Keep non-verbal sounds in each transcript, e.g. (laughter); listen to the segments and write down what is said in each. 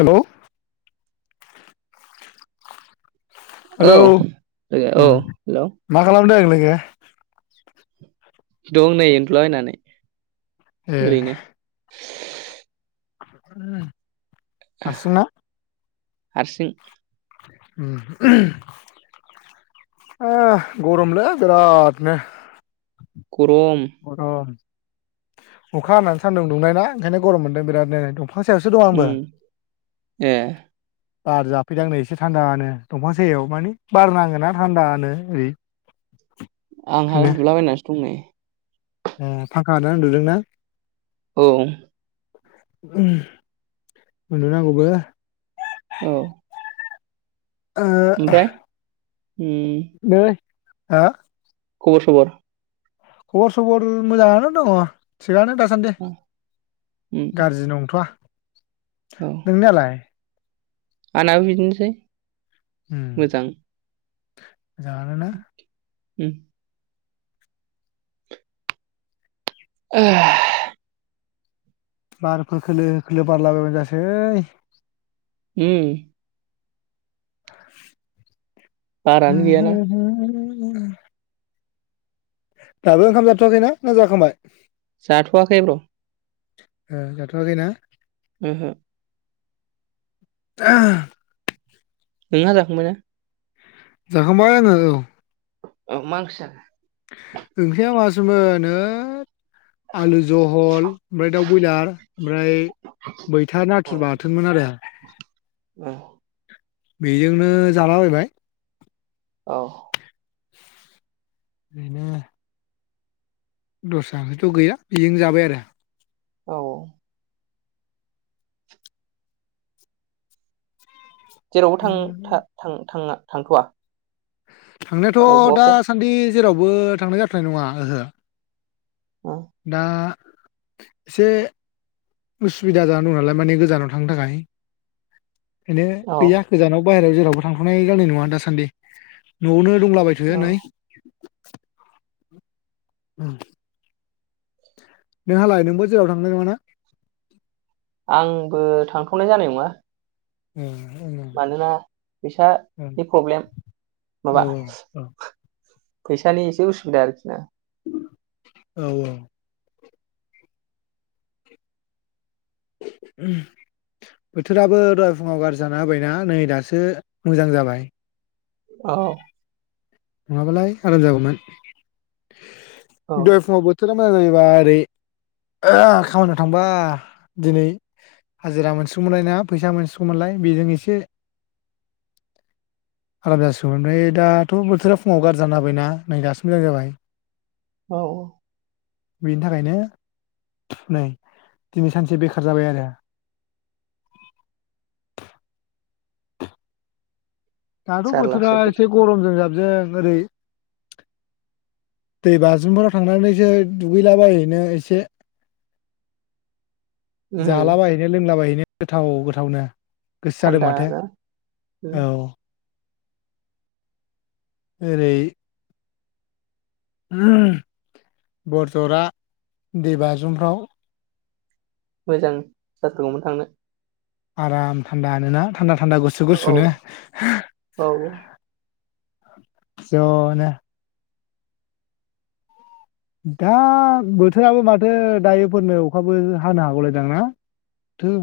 हेल' औ हेलौ लोगो औ उम हेलौ मा खालामदों नों (unintelligible) दं नै उन्दुला बायनानै। ए (inaudible) हारसिंना? हारसिं। उम गरमलै बिरादनो। गरम गरम अखा हाना सान्दुं दुंनाय ना ओंखायनो गरम मोनदों बिराद नो दंफ उम ए बार जाफैदां नै एसे थान्दानो दंफां सायाव मानि बार नाङोना थान्दानो ओरै। आंहा उन्दुलाबायनासो दं नै। ए फांखा होना उन्दुदों ना? औ उन्दुनांगौबो औ ओ ओमफ्राय उम आ खबर सबर खबर सबर मोजाङानो दङ। थिगानो दासान्दि उम गाज्रि नंथ'आ नोंनियालाय? आनाबो बिदिनोसै। मोजां। जानो ना? उम (inaudible) बारफोर खोलो खोलो बारला बायबानो जासै उम (inaudible) बारानो गैयाना (inaudible) नंग दाबो ओंखाम जाथ'वाखैना ना जाखांबाय? जाथवाखै ब्र। ओ जाथ'आखै ना? ओहो। (unintelligible) नोंहा जाखांबाय ना? जाखांबाय आंङो औ। औ मा ओंख्रै जाखो? ओंख्रिया मासोमोन होत आलु जहल, ओमफ्राय दाउ बयलार, ओमफ्राय मैथा नाथुर औ बाथोनमोन आरो औ बेजोंनो जालाबायबाय। औ बेनो दस्रा ओंख्रैथ गैया बेजोंनो जाबाय आरो औ जेरावबो थां-था-थां-थांङा? थांथवा थांनायाथ' अबावबाफोर दासान्दि जेरावबो थांनाय जाथनाय नङा ओहो। दा एसे उसुबिदा जानानै दं नालाय माने गोजानाव थांनो थाखाय। बेनो औ गैया गोजानाव बाहेराव जेरावबो थांथनाय जानाय नङा दासान्दि। नआवनो दंलाबायथ'यो औ नै ओम नोंहालाय नोंबो जेराव थांनाय नङा ना? आंबो थांथ'नाय जानाय नङा। ओम मानोना फैसा नि प्रब्लेम औ माबा औ फैसानि एसे उसुबिदा आरोखि ना। औ औ बोथोराबो दहाय फुङाव गाज्रि जाना होबायना नै दासो मोजां जाबाय। औ नङाबालाय आराम जागौमोन। औ दहाय फुंआवबो बोथोरा मोजां जायोबा ओरै खामानियाव थांबा दिनै हाजिरा मोनसिगौमोनलाय ना फैसा मोनसिगौमोनलाय बेजों एसे आराम जासिगौमोन ओमफ्राय दाथ' बोथोरा फुङाव गारजि जाना होबायना नै दासो मोजां जाबाय। औ ओ बेनि थाखायनो नै दिनै सानसे बेखार जाबाय आरो दाथ' बोथोरा जारलासो एसे बोथोर गरमजों जाबजों ओरै दै बाज्रुमफोराव थांनानैसो दुगैलाबाहैनो एसे उम जालाबायहैनो लोंलाबायहैनो गोथाव गोथावनो गोसो जादों थान्दा माथो ना उम औ ओरै बरजरा दैबाजुमफ्राव मोजां जाथारगौमोन थांनो आराम थान्दानोना? थान्दा थान्दा गुसु औ गुसुनो औ ज' नो दा बोथोराबो माथो दायोफोरनो अखाबो हानो हागौलायदां माथो?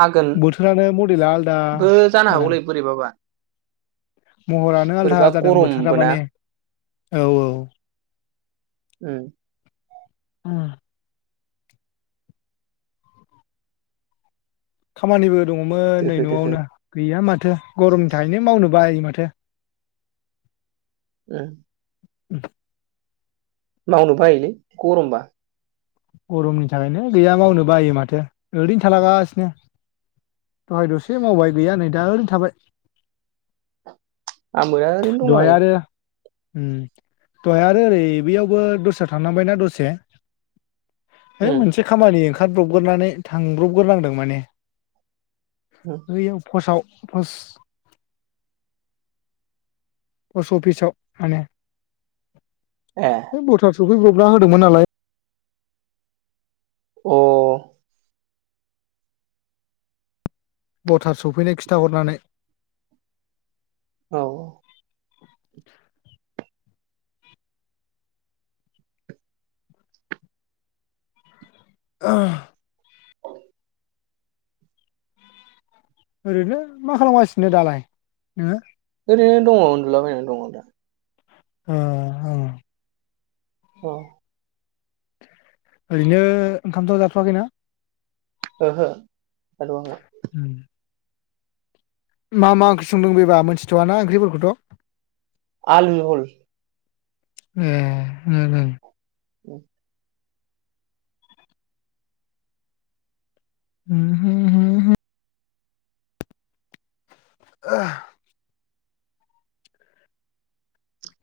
हागोन बोथोरानो मडेला आलादा बो जानो जादों हागौलै बोरैबाबा महरानो आलदा बोरैबा जादों गरमबो बोथोरा ना माने औ औ। (inaudible) ओम। खामानिबो दङ'मोन नै दोहो दोहो न'आवनो गैया माथो गरमनि थाहैनो मावनो बा माथो (inaudible) (inaudible) मावनो बायोलै गरमबा गरमनि थाखायनो गैया मावनो बायो माथो ओरैनो थालागासिनो दहाय दसे मावबाय गैया नै दा ओरैनो थाबाय आंबो ओरैनो दंला दहाय बायो आरो दहाय आरो ओरै बेयावबो दस्रा थांनांबायना दसे हैइ उम मोनसे खामानि ओंखारब्रबग्रोनानै थांब्रबग्रोनांदों माने उम फैयाव फस आव पस्ट पस्ट अफिसाव माने ए अ बे बथार सफै मा होदोंमोन नालाय अ। भटार सौफैनाय खिन्थाहरनानै औ। (inaudible) ओरैनो मा खालामगासिनो दालाय नोङो? ओरैनो दङ' उन्दुलाबायनानै दङ दा। अ। औ। ओरैनो ओंखामथ' जाथ'वाखैना? ओहो। (inaudible) मा मा ओंख्रि संदों बेबा मोनथिथवा ना ओंख्रिफोरखौथ आलु जुहुल ए दे दे (inaudible) (unintelligible) (inaudible)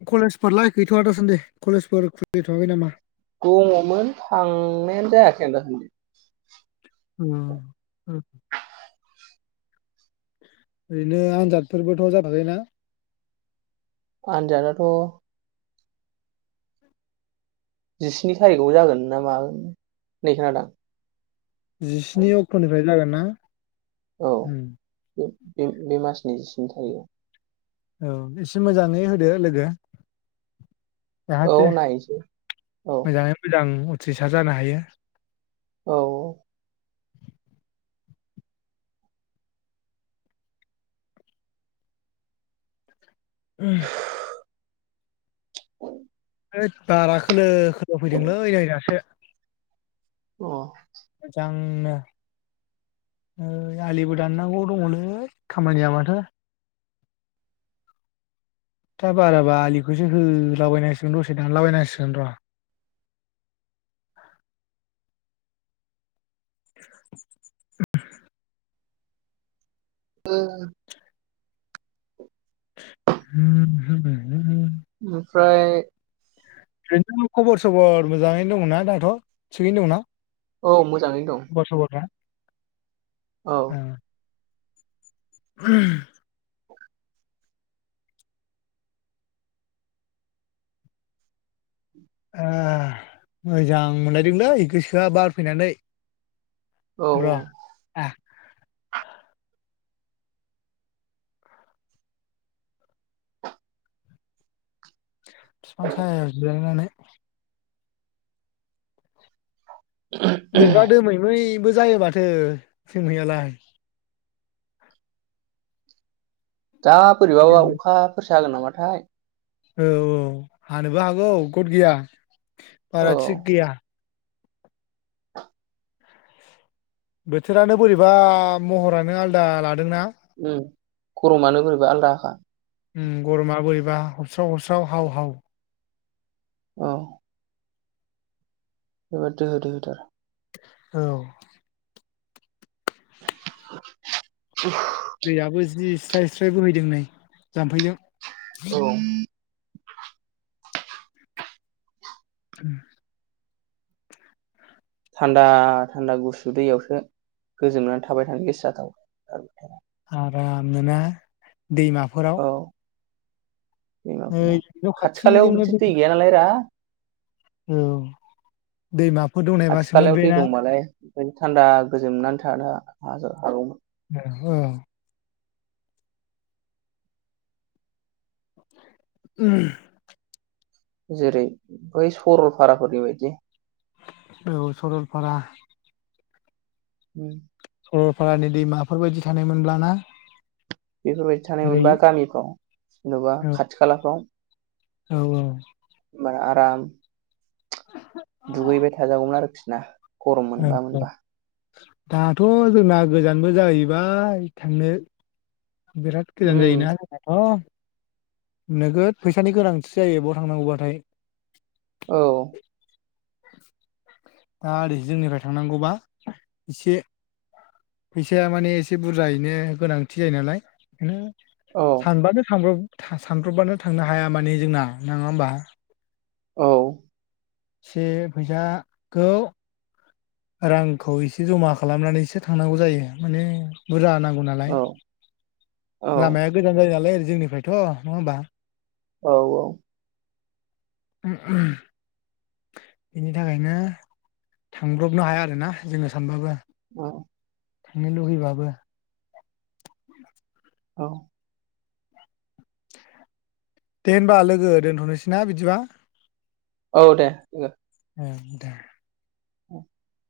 कलेजफोरलाय गैथवा दासानदि कलेजफोर खुलिथवाखै नामा? दङमोन थांनायानो जायाखै आं दा सान्दि। (unintelligible) (inaudible) ओरैनो आनजादफोरबोथ जाथयाखैना? आनजादाथ जिस्नि थारिखआव जागोन ना मागोन होननाय खोनादां। जिस्नि अक्टनिफ्राय जागोनना? औ होम बे बे मासनि जिस्नि थारिगाव औ एसे मोजाङै होदो लोगो औ जाहाथे नायनोसै औ मोजाङै मोजां उथ्रिसार जानो हायो। औ उम है बारा खोलो खोलो फैदोंलै नै दासो अ मोजांनो नै आलिबो दाननांगौ दङलै खामानिया माथो दा बाराबा आलिखौसो होलाबायनांसिगोन दसे दानलाबायनांसिगोन र। (inaudible) ओ (unintelligible) ओमफ्राय बेरनो खबर सबर मोजाङैनो दंना दाथ थिगैनो दंना? औ मोजाङै दं। खबर सबरफ्रा औ ओं (inaudible) ए मोजां मोनलायदोंलै गोसोआ बार फैनानै। औ र औ आ बिफां सायायाव जिरायनानै। बोरैबा दोमै मै जायो माथो जोमैयालाय दा बोरैबाबा अखाफोरसो जागोन नामाथाय औ औ हानोबो हागौ गथ गैया औ बारा थिग गैया। बोथोरानो बोरैबा महरानो आलदा लादोंना। ओम गरमानो बोरैबा आलदाखा। ओम गरमा बोरैबा हबस्राव हबस्राव हाव हाव। औ। जोबोद दोहो दोहो थार। औ। (inaudible) दैआबो जिस स्राय स्राय बहैदों नै जाम्फैजों औ। (unintelligible) थान्दा थान्दा गुसु दैयावसो गोजोमनानै थाबाय थानो गोसो जाथाव आरामनो ना? दैमाफोराव औ दैमाफोराव ओइ न' खाथि खालायाव खाथिजोंनो बिदि दै गैयानालाय रा औ दैमा खाथि खालायाव दै दंमालाय थान्दा गोजोमनानै थानो हा हाजो हागौमोन। (unintelligible) (unintelligible) जेरै बै सरलफाराफोरनि बायदि औ सरलफारा उम सरलफारानि दैमाफोरबायदि थानाय मोनब्ला ना? बेफोरबायदि थानाय ओरै मोनबा गामिफ्राव जेनेबा औ खाथि खालाफ्राव औ औ। इमान आराम दुगैबाय थाजागौमोन आरोखिना गरम औ मोनबा औ मोनबा दाथ' जोंना गोजानबो जाहैबाय थांनो बिराद गोजान उम जायोना जोंनाथ' नोगोद फैसानि गोनांथि जायो बाव थांनांगौबाथाय औ (unintelligible) दा ओरै जोंनिफाय थांनांगौबा इसे फैसाया माने एसे बुरजायैनो गोनांथि जायो नालाय बेनो औ सानबानो (unintelligible) था सानब्रबबानो थांनो हाया माने जोंना नङा होमबा औ से फैसा खौ रांखौ एसे जमा खालामनानैसो थांनांगौ जायो माने बुरजा नांगौ औ नालाय लामाया गोजान जायो नालाय जोंनिफ्रायथ नङा होमबा औ औ (unintelligible) बिनि थाखायनो थांब्रबनो हाया आरोना जोङो सानबाबो उम थांनो लुगैबाबो। औ दे होनबा लोगो दोनथनोसै ना बिदिबा औ दे लोगो। (unintelligible) दे। (unintelligible)